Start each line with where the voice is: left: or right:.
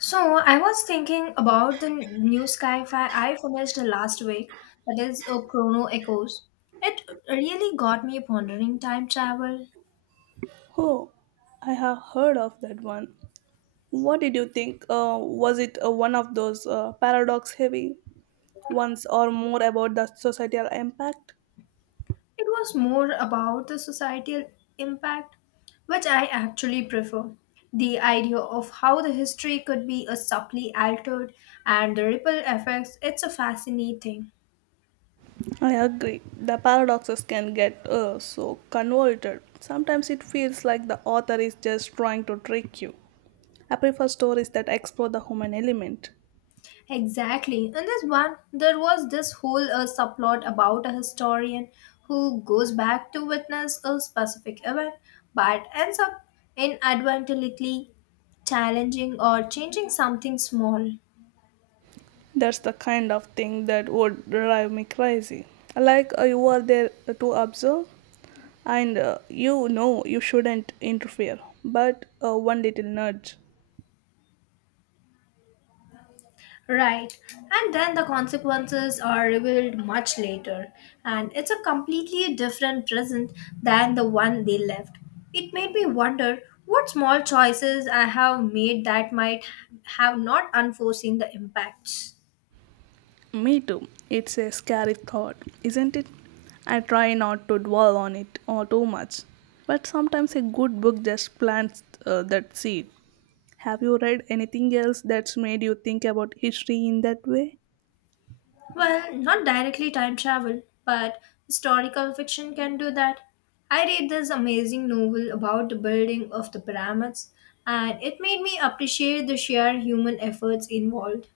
left: So I was thinking about the new sci-fi I finished last week, that is Chrono Echoes. It really got me pondering time travel.
right: Oh, I have heard of that one. What did you think? Was it one of those paradox heavy ones or more about the societal impact?
left: It was more about the societal impact, which I actually prefer. The idea of how the history could be a subtly altered and the ripple effects, it's a fascinating.
right: I agree. The paradoxes can get so convoluted. Sometimes it feels like the author is just trying to trick you. I prefer stories that explore the human element.
left: Exactly. There was this whole subplot about a historian who goes back to witness a specific event but ends up inadvertently challenging or changing something small.
right: That's the kind of thing that would drive me crazy. Like you are there to observe, and you know you shouldn't interfere, but one little nudge.
left: Right, and then the consequences are revealed much later, and it's a completely different present than the one they left. It made me wonder what small choices I have made that might have not unforeseen the impacts.
right: Me too. It's a scary thought, isn't it? I try not to dwell on it or too much, but sometimes a good book just plants that seed. Have you read anything else that's made you think about history in that way?
left: Well, not directly time travel, but historical fiction can do that. I read this amazing novel about the building of the pyramids, and it made me appreciate the sheer human efforts involved.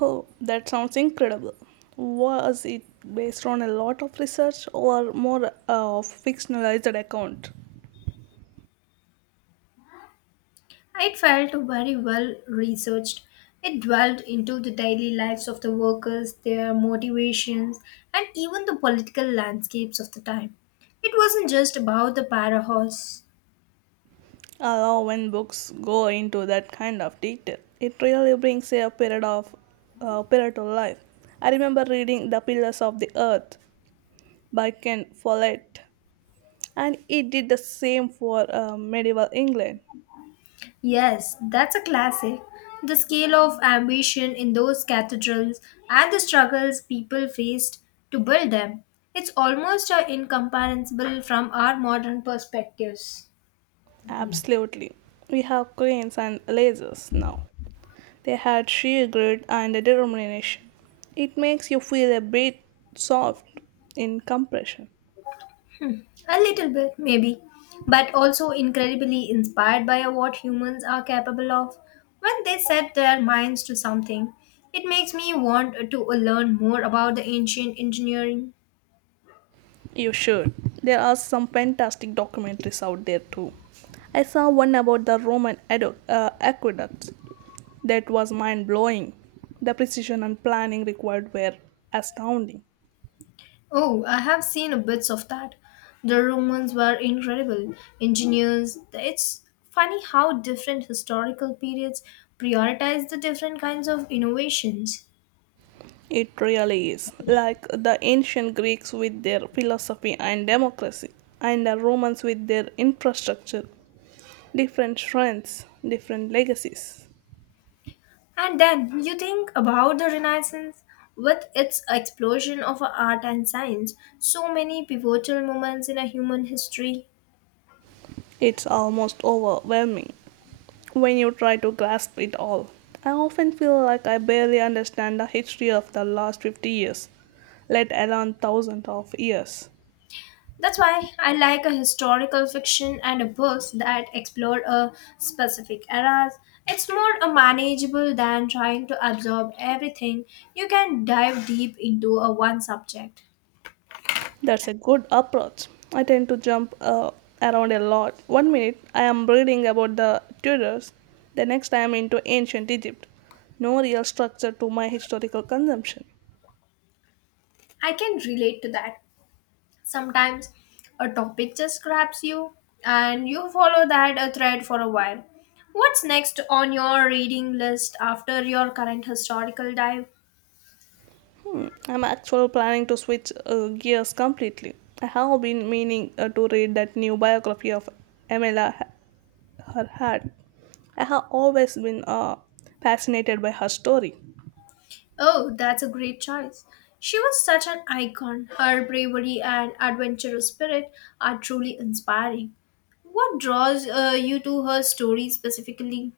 right: Oh, that sounds incredible. Was it based on a lot of research or more of fictionalized account?
left: It felt very well researched. It dwelled into the daily lives of the workers, their motivations, and even the political landscapes of the time. It wasn't just about the para horse.
right: I love when books go into that kind of detail. It really brings a period of period to life. I remember reading The Pillars of the Earth by Ken Follett, and it did the same for medieval England.
left: Yes, that's a classic. The scale of ambition in those cathedrals and the struggles people faced to build them. It's almost incomparable from our modern perspectives.
right: Absolutely, we have cranes and lasers now. They had sheer grit and determination. It makes you feel a bit soft in compression.
left: A little bit, maybe, but also incredibly inspired by what humans are capable of when they set their minds to something. It makes me want to learn more about the ancient engineering.
right: You should. There are some fantastic documentaries out there too. I saw one about the Roman aqueducts that was mind blowing. The precision and planning required were astounding.
left: Oh, I have seen a bits of that. The Romans were incredible engineers. It's funny how different historical periods prioritize the different kinds of innovations.
right: It really is. Like the ancient Greeks with their philosophy and democracy, and the Romans with their infrastructure. Different strengths, different legacies.
left: And then you think about the Renaissance with its explosion of art and science, so many pivotal moments in a human history.
right: It's almost overwhelming when you try to grasp it all. I often feel like I barely understand the history of the last 50 years, let alone thousands of years.
left: That's why I like a historical fiction and a books that explore a specific eras. It's more manageable than trying to absorb everything. You can dive deep into a one subject.
right: That's a good approach. I tend to jump around a lot. One minute I am reading about the Tudors, the next I am into ancient Egypt. No real structure to my historical consumption.
left: I can relate to that. Sometimes a topic just grabs you and you follow that a thread for a while. What's next on your reading list after your current historical dive?
right: Hmm, I'm actually planning to switch gears completely. I have been meaning to read that new biography of Amelia, Earhart. I have always been fascinated by her story.
left: Oh, that's a great choice. She was such an icon. Her bravery and adventurous spirit are truly inspiring. What draws you to her story specifically?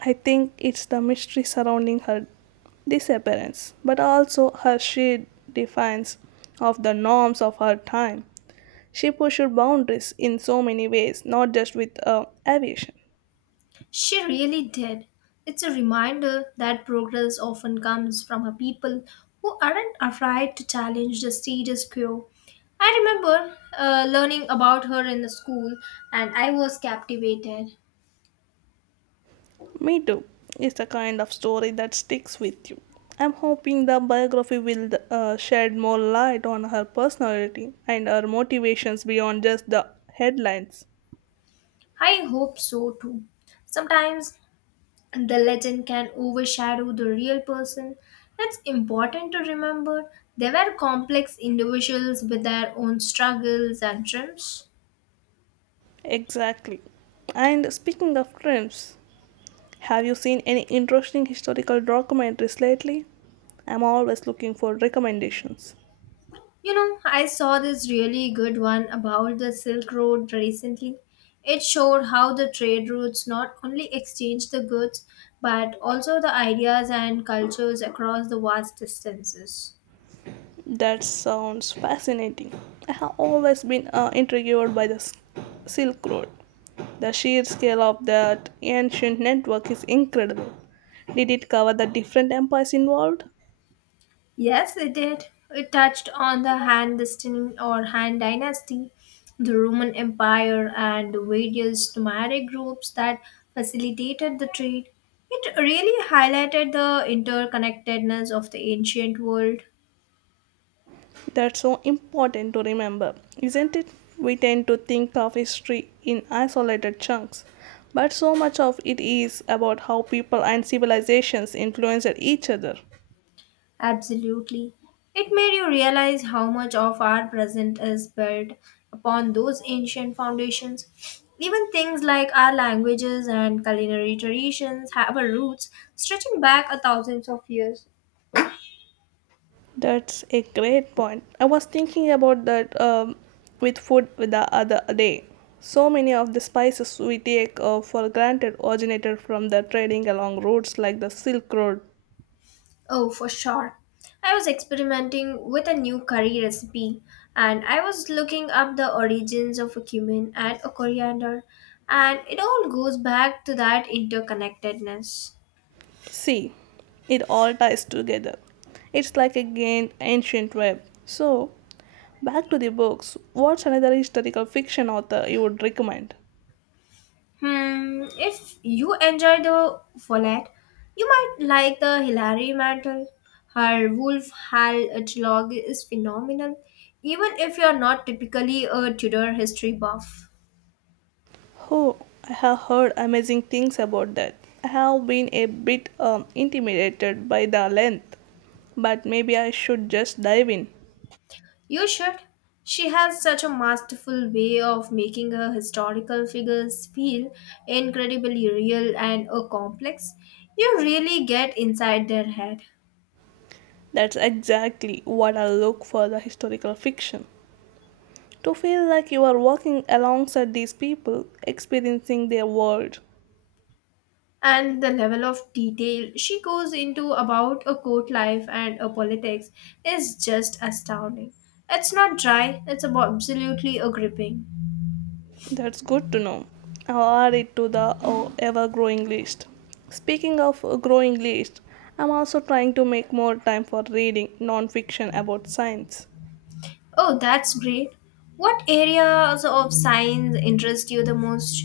right: I think it's the mystery surrounding her disappearance, but also her sheer defiance of the norms of her time. She pushed boundaries in so many ways, not just with aviation.
left: She really did. It's a reminder that progress often comes from a people who aren't afraid to challenge the status quo. I remember learning about her in the school and I was captivated.
right: Me Too is the kind of story that sticks with you. I'm hoping the biography will shed more light on her personality and her motivations beyond just the headlines.
left: I hope so too. Sometimes the legend can overshadow the real person. It's important to remember they were complex individuals with their own struggles and dreams.
right: Exactly. And speaking of trims, have you seen any interesting historical documentaries lately? I'm always looking for recommendations.
left: You know, I saw this really good one about the Silk Road recently. It showed how the trade routes not only exchanged the goods but also the ideas and cultures across the vast distances.
right: That sounds fascinating. I have always been intrigued by the Silk Road. The sheer scale of that ancient network is incredible. Did it cover the different empires involved?
left: Yes, it did. It touched on the Han dynasty or Han dynasty, the Roman Empire, and the various nomadic groups that facilitated the trade. It really highlighted the interconnectedness of the ancient world.
right: That's so important to remember, isn't it? We tend to think of history in isolated chunks, but so much of it is about how people and civilizations influenced each other.
left: Absolutely. It made you realize how much of our present is built upon those ancient foundations. Even things like our languages and culinary traditions have our roots stretching back a thousands of years.
right: That's a great point. I was thinking about that with food the other day. So many of the spices we take for granted originated from the trading along routes like the Silk Road.
left: Oh, for sure. I was experimenting with a new curry recipe and I was looking up the origins of a cumin and a coriander, and it all goes back to that interconnectedness.
right: See, it all ties together. It's like again ancient web. So, back to the books. What's another historical fiction author you would recommend?
left: Hmm, if you enjoy the Follett, you might like the Hilary Mantel. Her Wolf Hall dialogue is phenomenal, even if you're not typically a Tudor history buff.
right: Oh, I have heard amazing things about that. I have been a bit intimidated by the length, but maybe I should just dive in.
left: You should. She has such a masterful way of making her historical figures feel incredibly real and complex. You really get inside their head.
right: That's exactly what I look for the historical fiction. To feel like you are walking alongside these people, experiencing their world.
left: And the level of detail she goes into about a court life and a politics is just astounding. It's not dry, it's about absolutely a gripping.
right: That's good to know. I'll add it to the ever growing list. Speaking of a growing list, I'm also trying to make more time for reading non fiction about science.
left: Oh, that's great. What areas of science interest you the most?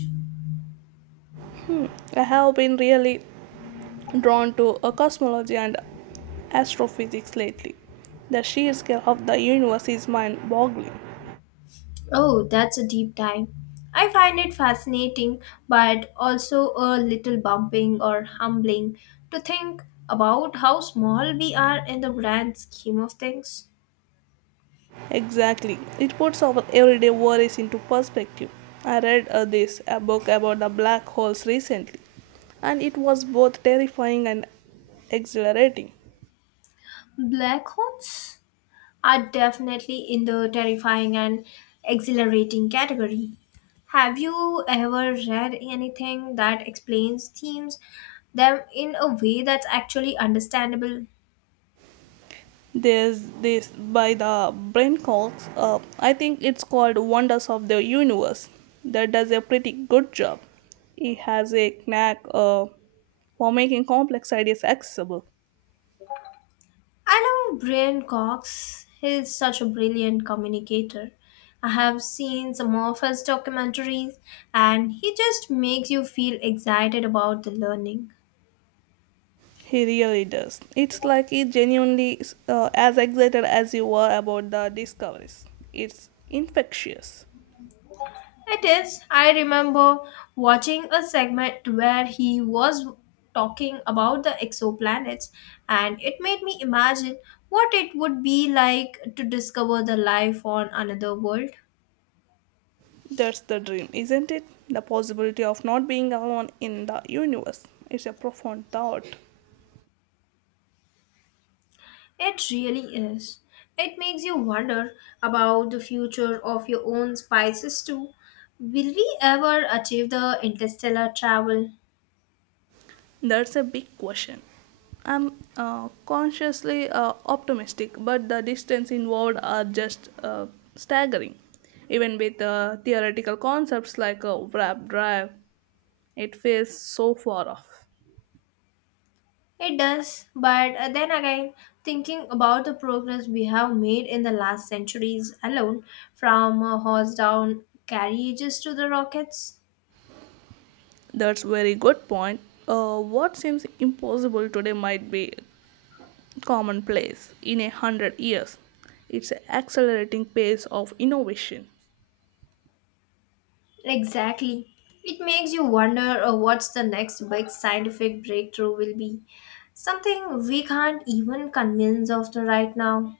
right: I have been really drawn to cosmology and astrophysics lately. The sheer scale of the universe is mind boggling.
left: Oh, that's a deep dive. I find it fascinating, but also a little bumping or humbling to think about how small we are in the grand scheme of things.
right: Exactly. It puts our everyday worries into perspective. I read this a book about the black holes recently, and it was both terrifying and exhilarating.
left: Black holes? Are definitely in the terrifying and exhilarating category. Have you ever read anything that explains them in a way that's actually understandable?
right: There's this by the Brent Cox, I think it's called Wonders of the Universe, that does a pretty good job. He has a knack for making complex ideas accessible.
left: I love Brian Cox. He's such a brilliant communicator. I have seen some of his documentaries and he just makes you feel excited about the learning.
right: He really does. It's like he genuinely is as excited as you are about the discoveries. It's infectious.
left: It is. I remember watching a segment where he was talking about the exoplanets, and it made me imagine what it would be like to discover the life on another world.
right: That's the dream, isn't it? The possibility of not being alone in the universe. It's a profound thought.
left: It really is. It makes you wonder about the future of your own species too. Will we ever achieve the interstellar travel?
right: That's a big question. I'm consciously optimistic, but the distance involved are just staggering. Even with theoretical concepts like a warp drive, it feels so far off.
left: It does, but then again, thinking about the progress we have made in the last centuries alone, from horse down carriages to the rockets.
right: That's very good point. What seems impossible today might be commonplace in 100 years. It's an accelerating pace of innovation.
left: Exactly. It makes you wonder what's the next big scientific breakthrough will be. Something we can't even convince of the right now.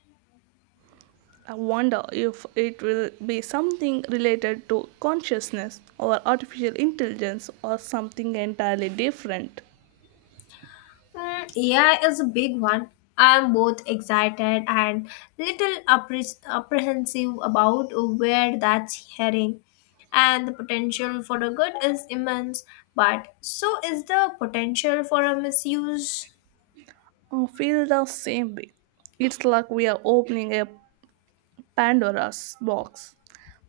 right: I wonder if it will be something related to consciousness or artificial intelligence or something entirely different.
left: Mm, AI is a big one. I'm both excited and little apprehensive about where that's heading. And the potential for the good is immense, but so is the potential for a misuse.
right: I feel the same way. It's like we are opening a Pandora's box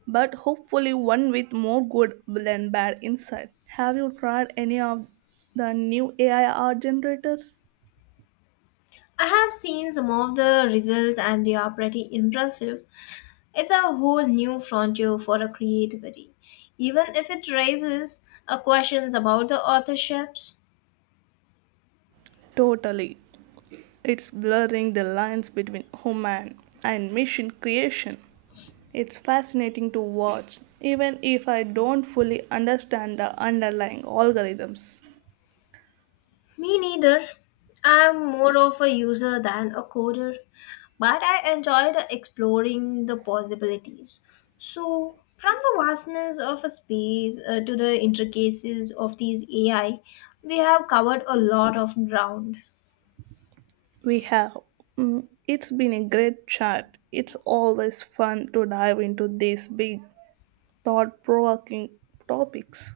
right: but hopefully one with more good than bad inside. Have you tried any of the new AI art generators?
left: I have seen some of the results and they are pretty impressive. It's a whole new frontier for a creativity, even if it raises questions about the authorships.
right: Totally. It's blurring the lines between human and machine creation. It's fascinating to watch, even if I don't fully understand the underlying algorithms
left: Me neither. I'm more of a user than a coder, but I enjoy the exploring the possibilities. So, from the vastness of a space to the intricacies of these AI, we have covered a lot of ground.
right: we have. It's been a great chat. It's always fun to dive into these big, thought provoking topics.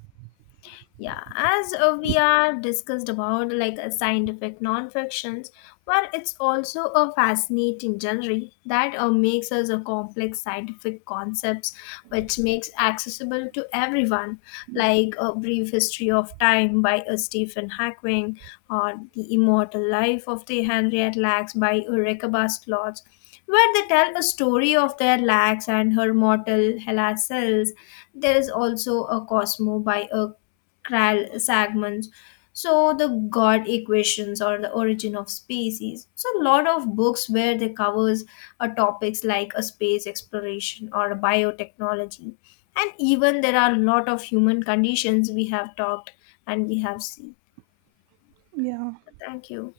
left: Yeah, as we are discussed about like a scientific non-fictions, but it's also a fascinating genre that makes us a complex scientific concepts which makes accessible to everyone, like a brief history of time by Stephen Hawking or the immortal life of the Henriette Lacks by Rebecca Slots, where they tell a story of their Lacks and her mortal Hela cells. There is also a Cosmo by a chiral segments. So the God equations or the origin of species. So a lot of books where they covers topics like a space exploration or a biotechnology, and even there are a lot of human conditions we have talked and we have seen.
right: Yeah.
left: Thank you.